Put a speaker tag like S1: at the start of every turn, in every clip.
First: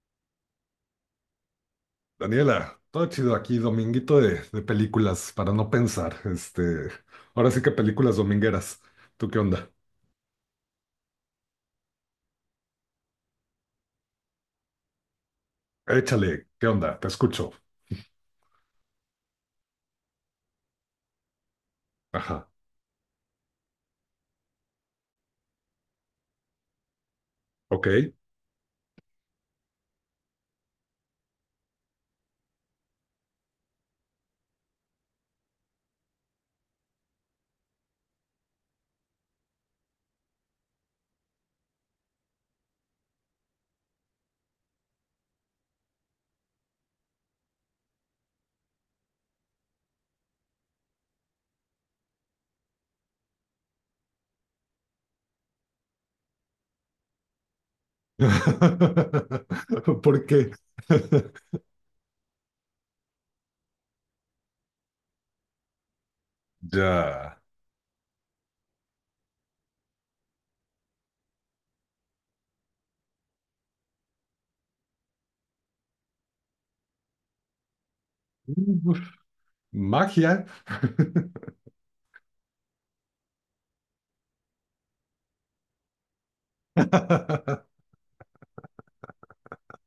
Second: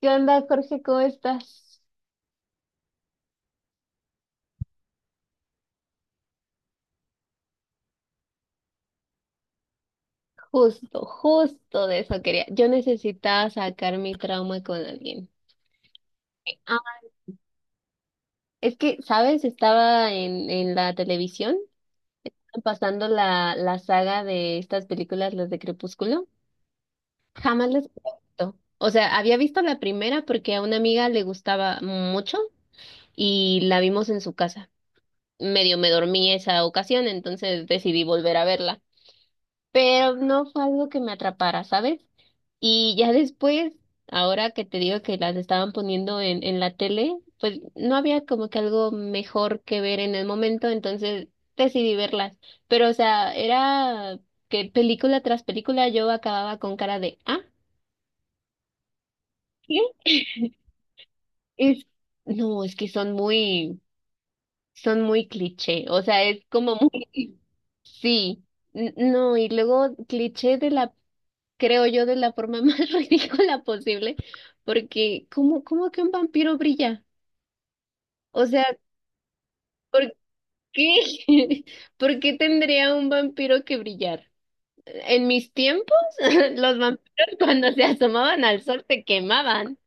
S1: ¿Qué onda, Jorge? ¿Cómo estás?
S2: Daniela, todo chido aquí, dominguito de películas para no pensar. Ahora sí que películas domingueras. ¿Tú qué onda?
S1: Justo de eso quería. Yo necesitaba sacar mi trauma con alguien.
S2: Échale, ¿qué
S1: Ah,
S2: onda? Te escucho.
S1: es que, ¿sabes? Estaba en la televisión
S2: Ajá,
S1: pasando la saga de estas películas, las de Crepúsculo. Jamás les
S2: ok.
S1: había visto. O sea, había visto la primera porque a una amiga le gustaba mucho y la vimos en su casa. Medio me dormí esa ocasión, entonces decidí volver a verla. Pero no fue algo que me atrapara, ¿sabes? Y ya después, ahora que te digo que las estaban poniendo en la tele, pues no había como que algo mejor que ver en el momento, entonces decidí verlas. Pero, o sea, era que película tras película yo acababa con cara de, ah, ¿qué?
S2: ¿Por qué?
S1: Es, no, es que son son muy cliché, o sea, es como
S2: Ya.
S1: muy, sí, no, y luego cliché de la, creo yo, de la forma más ridícula posible, porque ¿cómo, cómo que un vampiro brilla? O sea, ¿por
S2: Magia.
S1: qué? ¿Por qué tendría un vampiro que brillar? En mis tiempos, los vampiros cuando se asomaban al sol se quemaban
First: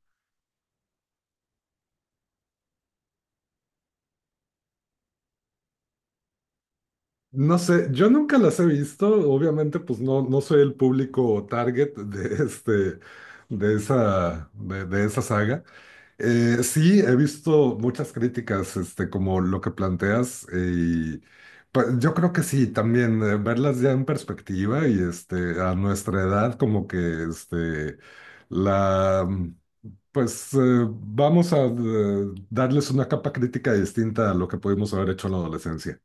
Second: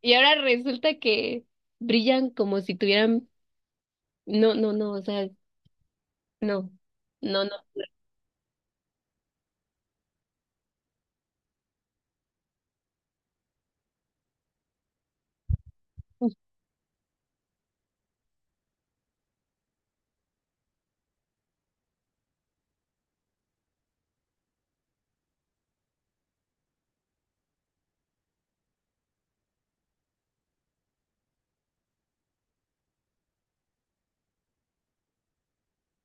S1: y ahora resulta que brillan como si tuvieran... No, no, no, o sea, no, no, no.
S2: No sé, yo nunca las he visto, obviamente pues no soy el público target de este de esa saga. Sí, he visto muchas críticas, como lo que planteas, y pues, yo creo que sí, también verlas ya en perspectiva y a nuestra edad, como que este, la, mm, pues vamos a darles una capa crítica distinta a lo que pudimos haber hecho en la adolescencia.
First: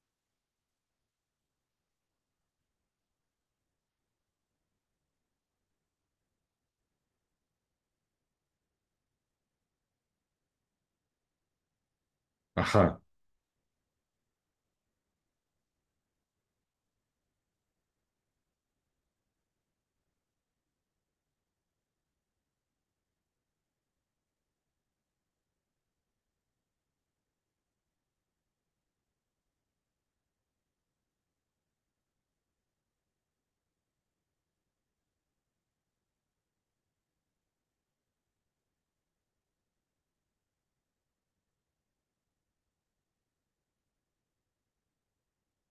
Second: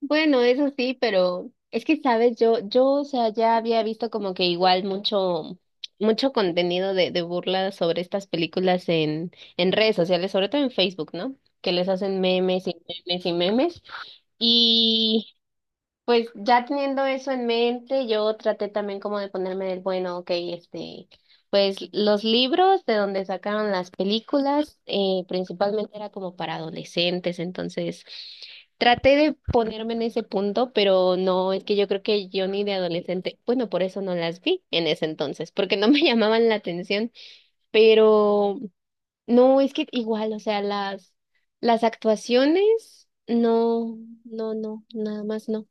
S1: Bueno, eso sí, pero es que, sabes, yo, o sea, ya había visto como que igual mucho contenido de burla sobre estas películas en redes sociales, sobre todo en Facebook, ¿no? Que les hacen memes y
S2: Ajá.
S1: memes y memes. Pues ya teniendo eso en mente, yo traté también como de ponerme del bueno, ok, este, pues los libros de donde sacaron las películas, principalmente era como para adolescentes, entonces traté de ponerme en ese punto, pero no, es que yo creo que yo ni de adolescente, bueno, por eso no las vi en ese entonces, porque no me llamaban la atención, pero no, es que igual, o sea, las actuaciones, no, no, no, nada más no.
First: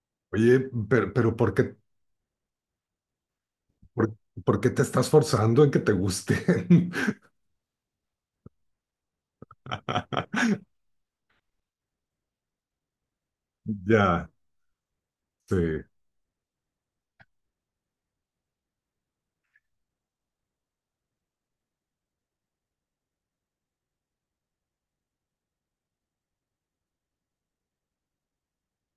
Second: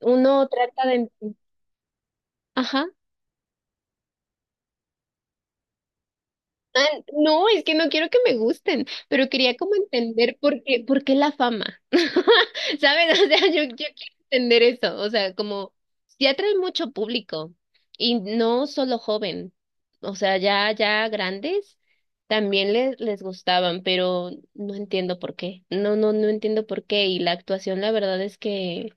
S1: Uno
S2: Oye,
S1: trata de...
S2: pero
S1: Ajá.
S2: por, por qué te estás forzando en que te gusten?
S1: No, es que no quiero que me gusten, pero quería como entender por qué la fama. ¿Sabes? O sea, yo quiero
S2: Ya,
S1: entender eso. O sea,
S2: sí.
S1: como si atrae mucho público y no solo joven. O sea, ya grandes también les gustaban, pero no entiendo por qué. No, no, no entiendo por qué. Y la actuación, la verdad es que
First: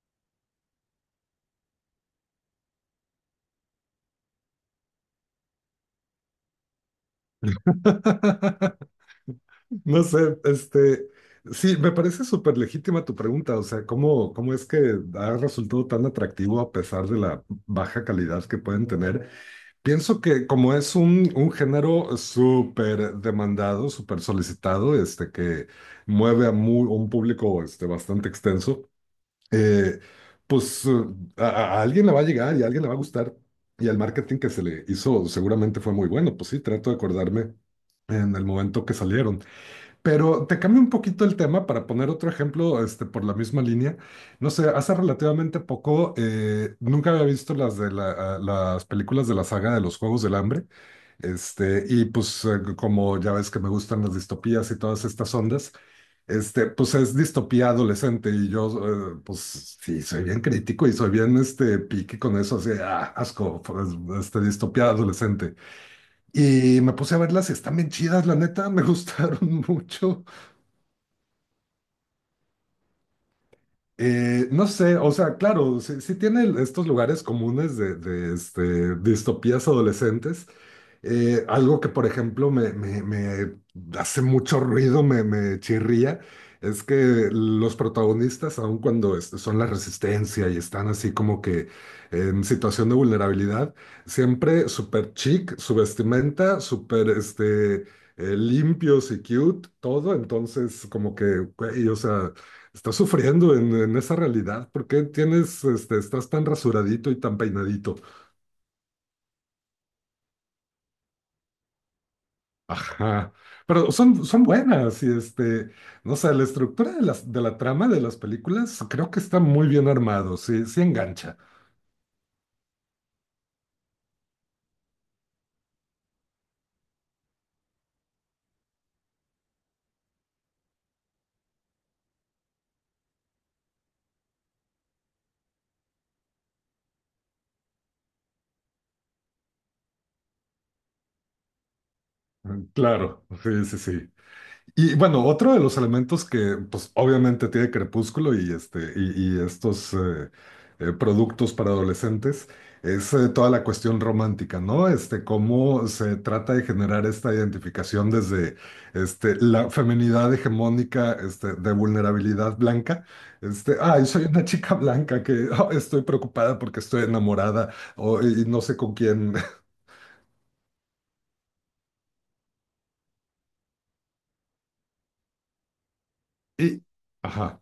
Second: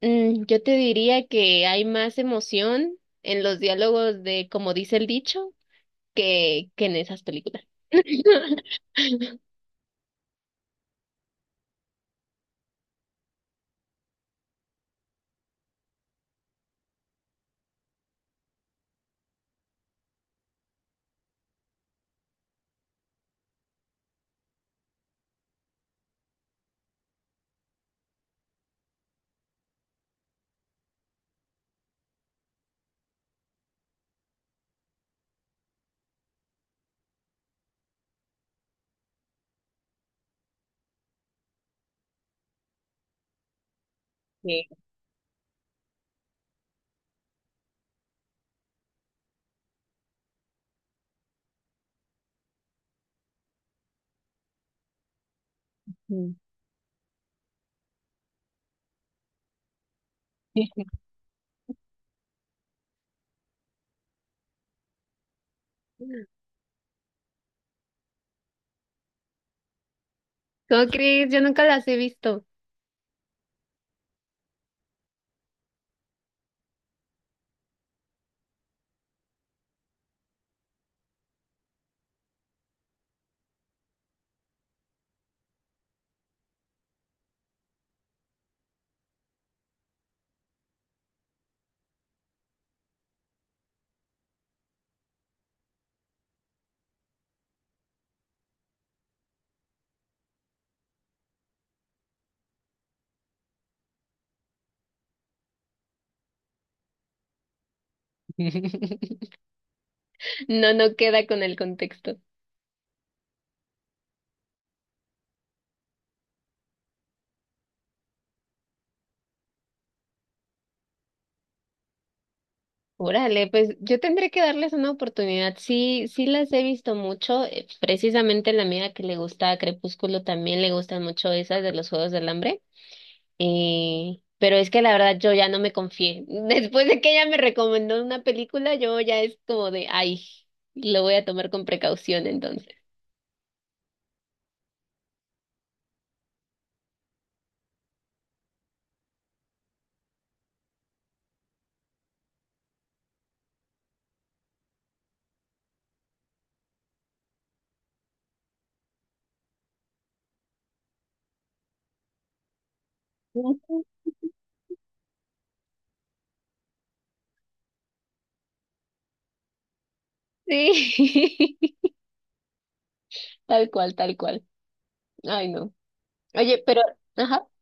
S1: mm, yo te diría que hay más emoción en los diálogos de como dice el dicho que en esas películas.
S2: No sé, sí, me parece súper legítima tu pregunta, o sea, ¿cómo es que ha resultado tan atractivo a pesar de la baja calidad que pueden tener? Pienso que como es un género súper demandado, súper solicitado, que mueve a un público, bastante extenso, eh, pues eh, a, a alguien le va a llegar y a alguien le va a gustar. Y el marketing que se le hizo seguramente fue muy bueno, pues sí, trato de acordarme en el momento que salieron. Pero te cambio un poquito el tema para poner otro ejemplo, por la misma línea. No
S1: Sí.
S2: sé, hace relativamente poco, nunca había visto las películas de la saga de los Juegos del Hambre. Y pues, como ya ves que me gustan las distopías y todas estas ondas,
S1: Mm.
S2: pues es distopía adolescente y yo, pues sí, soy bien crítico y soy bien, pique con eso, así, asco, pues, distopía adolescente. Y me puse a verlas y están bien chidas, la neta, me gustaron mucho.
S1: ¿Cómo crees? Yo nunca las he visto.
S2: No sé, o sea, claro, sí, sí tiene estos lugares comunes de distopías adolescentes. Algo que, por ejemplo, me hace mucho ruido, me chirría, es que los protagonistas, aun cuando son la resistencia y están así como que en situación de vulnerabilidad, siempre súper chic, su vestimenta, súper limpios y cute, todo. Entonces, como que, güey, o sea. Estás sufriendo en esa realidad. ¿Por qué estás tan rasuradito y tan peinadito?
S1: No, no queda con el contexto.
S2: Ajá. Pero son buenas y no sé, la estructura de la trama de las películas creo que está muy bien armado. Sí, sí engancha.
S1: Órale, pues yo tendré que darles una oportunidad. Sí, sí las he visto mucho. Precisamente la amiga que le gusta Crepúsculo también le gustan mucho esas de los Juegos del Hambre. Pero es que la verdad yo ya no me confié. Después de que ella me recomendó una película, yo ya es como de, ay, lo voy a tomar con precaución
S2: Mm,
S1: entonces.
S2: claro, sí, sí, sí. Y bueno, otro de los elementos que, pues, obviamente tiene Crepúsculo y estos productos para adolescentes es toda la cuestión romántica, ¿no? Cómo se trata de generar esta identificación desde la feminidad hegemónica, de vulnerabilidad blanca. Este,
S1: Ujú.
S2: ay, soy una chica blanca que estoy preocupada porque estoy enamorada y no sé con quién.
S1: Sí, tal cual, tal cual. Ay, no. Oye, pero,
S2: Y,
S1: ajá,
S2: ajá,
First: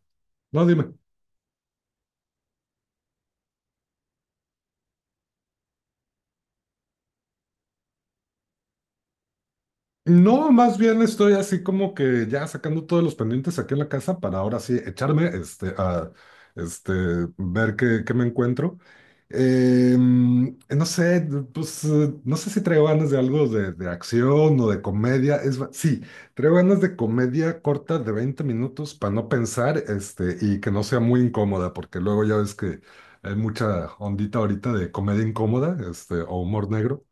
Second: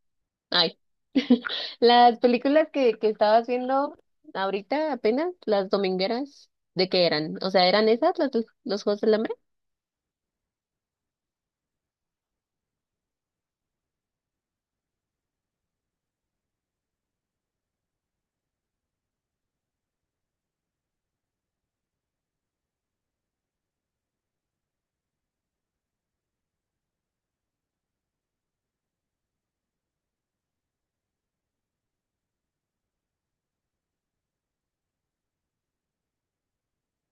S2: no,
S1: ay.
S2: dime.
S1: Las películas que estabas viendo ahorita apenas, las domingueras, ¿de qué eran? O sea, ¿eran esas las, los Juegos del Hambre?
S2: No, más bien estoy así como que ya sacando todos los pendientes aquí en la casa para ahora sí echarme a este, ver qué me encuentro. No sé, pues no sé si traigo ganas de algo de acción o de comedia. Sí, traigo ganas de comedia corta de 20 minutos para no pensar y que no sea muy incómoda, porque luego ya ves que hay mucha ondita ahorita de comedia incómoda o humor negro.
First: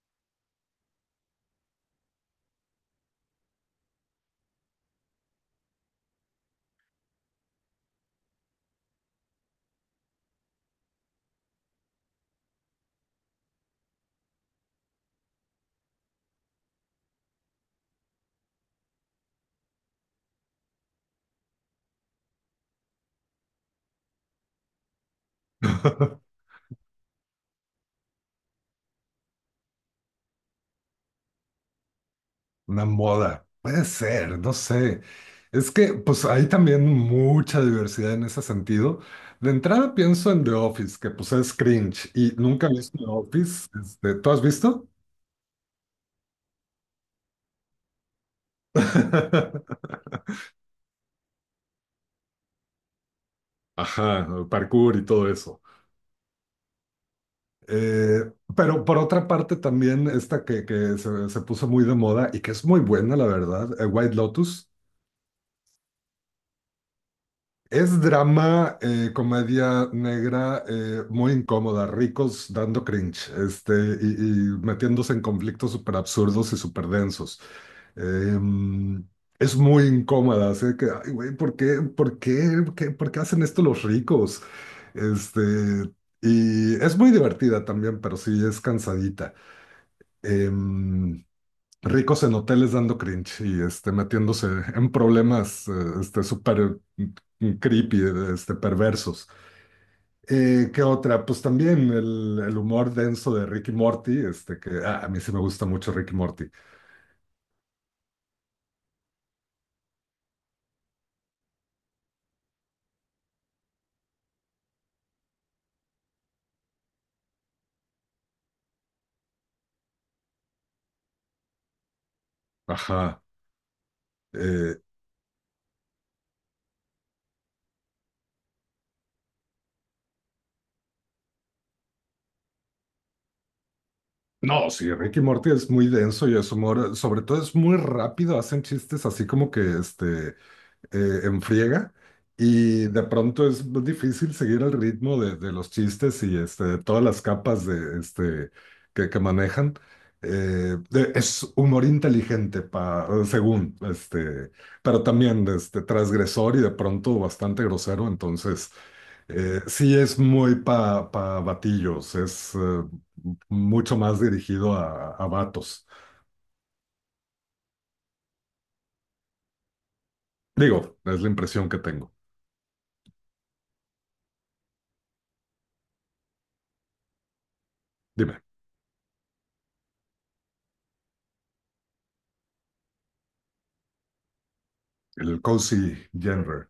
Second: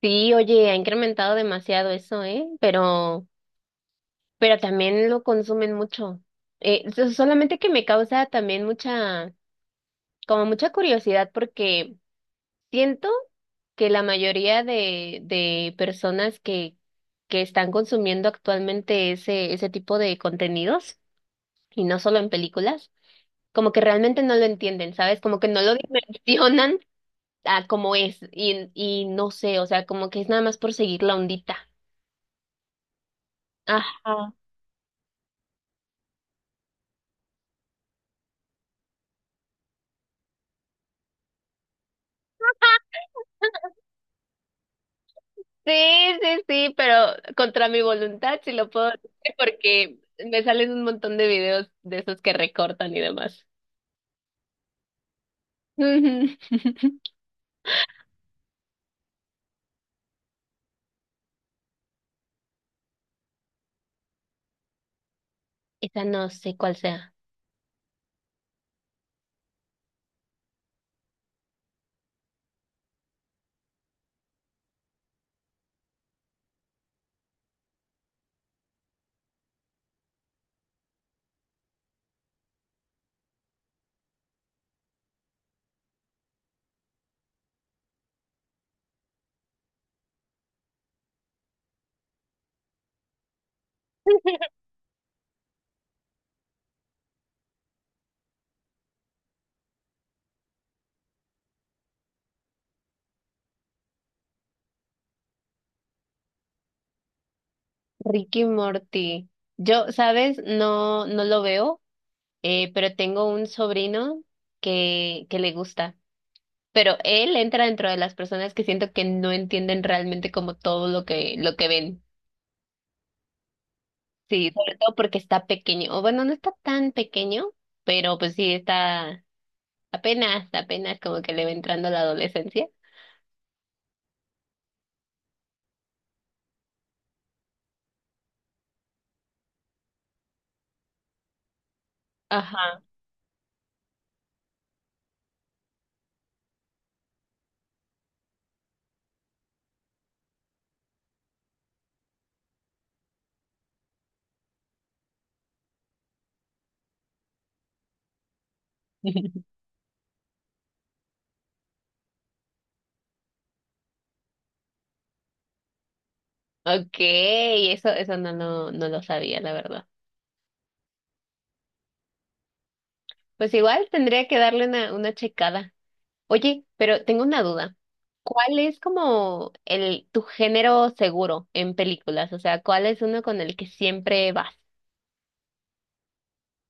S1: Sí, oye, ha incrementado demasiado eso, ¿eh? Pero también lo consumen mucho. Solamente que me causa también como mucha curiosidad porque siento que la mayoría de personas que están consumiendo actualmente ese tipo de contenidos, y no solo en películas, como que realmente no lo entienden, ¿sabes? Como que no lo dimensionan a como es, y no sé, o sea, como que es nada más por seguir la ondita.
S2: Una moda. Puede
S1: Ajá.
S2: ser, no sé. Es que pues hay también mucha diversidad en ese sentido. De entrada pienso en The Office, que pues es cringe y nunca he visto The Office. ¿Tú has visto?
S1: Sí, sí, sí, pero contra mi voluntad sí lo puedo hacer porque me salen un montón de videos de esos que recortan y demás.
S2: Ajá, parkour y todo eso.
S1: Ujú.
S2: Pero por otra parte también esta que se puso muy de moda y que es muy buena, la verdad, White Lotus.
S1: Esa no sé cuál sea.
S2: Es drama, comedia negra, muy incómoda, ricos dando cringe, y, y metiéndose en conflictos súper absurdos y súper densos. Em, es muy incómoda, así que, ay, güey, ¿por qué hacen esto los ricos? Este, y es muy divertida también, pero sí es cansadita. Em, ricos en hoteles dando cringe y metiéndose en problemas súper creepy, perversos. ¿Qué otra? Pues también el humor denso de Ricky Morty, que a mí sí me gusta mucho Ricky Morty.
S1: Ricky Morty. Yo, ¿sabes? No, no lo veo, pero tengo un sobrino que le gusta. Pero él entra dentro de las personas que siento que no entienden realmente como todo lo que ven.
S2: Ajá.
S1: Sí, sobre
S2: Eh,
S1: todo porque está pequeño. O bueno, no está tan pequeño, pero pues sí está. Apenas como que le va entrando la adolescencia.
S2: no, sí, Ricky Morty es muy denso y es humor, sobre todo es muy rápido, hacen chistes así como que en friega
S1: Ajá.
S2: y de pronto es difícil seguir el ritmo de los chistes y de todas las capas de que manejan. Es humor inteligente, según, pero también transgresor y de pronto bastante grosero, entonces sí es muy pa batillos, es mucho más dirigido a vatos.
S1: Okay, eso no lo, no lo sabía, la verdad.
S2: Digo, es la impresión que tengo.
S1: Pues igual tendría que darle una checada. Oye, pero tengo una duda.
S2: Dime.
S1: ¿Cuál es como el tu género seguro en películas? O sea, ¿cuál es uno con el que siempre vas?
S2: El cozy genre.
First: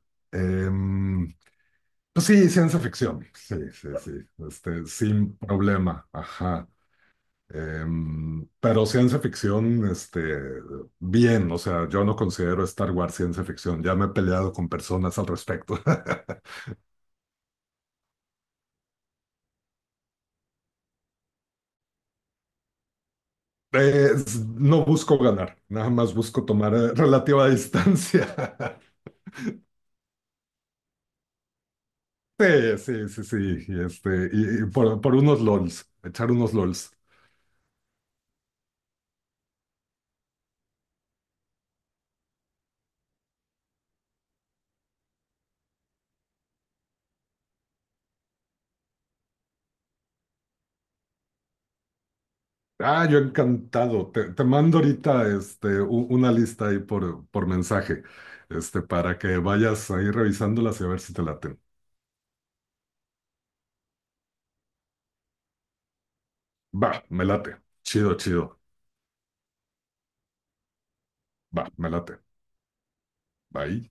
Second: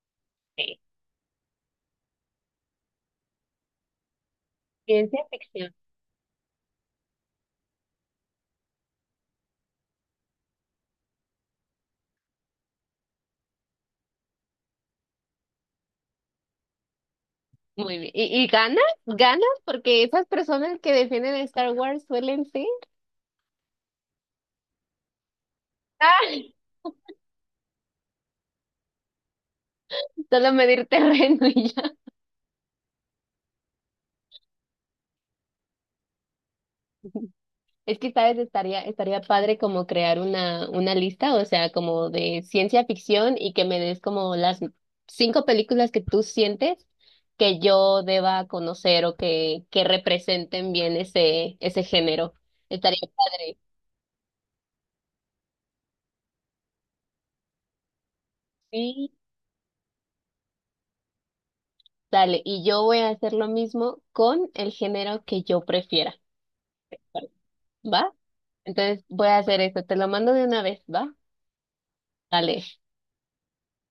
S1: Sí.
S2: Em, pues sí, ciencia ficción. Sí, sí, sí. Este,
S1: Ciencia
S2: sin
S1: ficción.
S2: problema. Ajá. Pero ciencia ficción, bien. O sea, yo no considero Star Wars ciencia ficción. Ya me he peleado con personas al respecto.
S1: Muy bien. Y ganas? ¿Ganas? Porque esas personas que defienden a Star Wars suelen ser.
S2: No busco ganar, nada más busco
S1: Ah,
S2: tomar relativa distancia.
S1: solo medir terreno y
S2: Sí, sí, sí, sí. Y por unos LOLs, echar unos LOLs.
S1: es que, ¿sabes? Estaría padre como crear una lista, o sea, como de ciencia ficción y que me des como las 5 películas que tú sientes que yo deba conocer o que representen bien ese género. Estaría
S2: Yo
S1: padre.
S2: encantado. Te mando ahorita una lista ahí por mensaje,
S1: Sí,
S2: para que vayas ahí revisándolas y a ver si te laten.
S1: dale. Y yo voy a hacer lo mismo con el género que yo prefiera.
S2: Va, me late.
S1: ¿Va?
S2: Chido, chido.
S1: Entonces voy a hacer esto. Te lo mando de una vez, ¿va?
S2: Va, me late.
S1: Dale.
S2: Bye.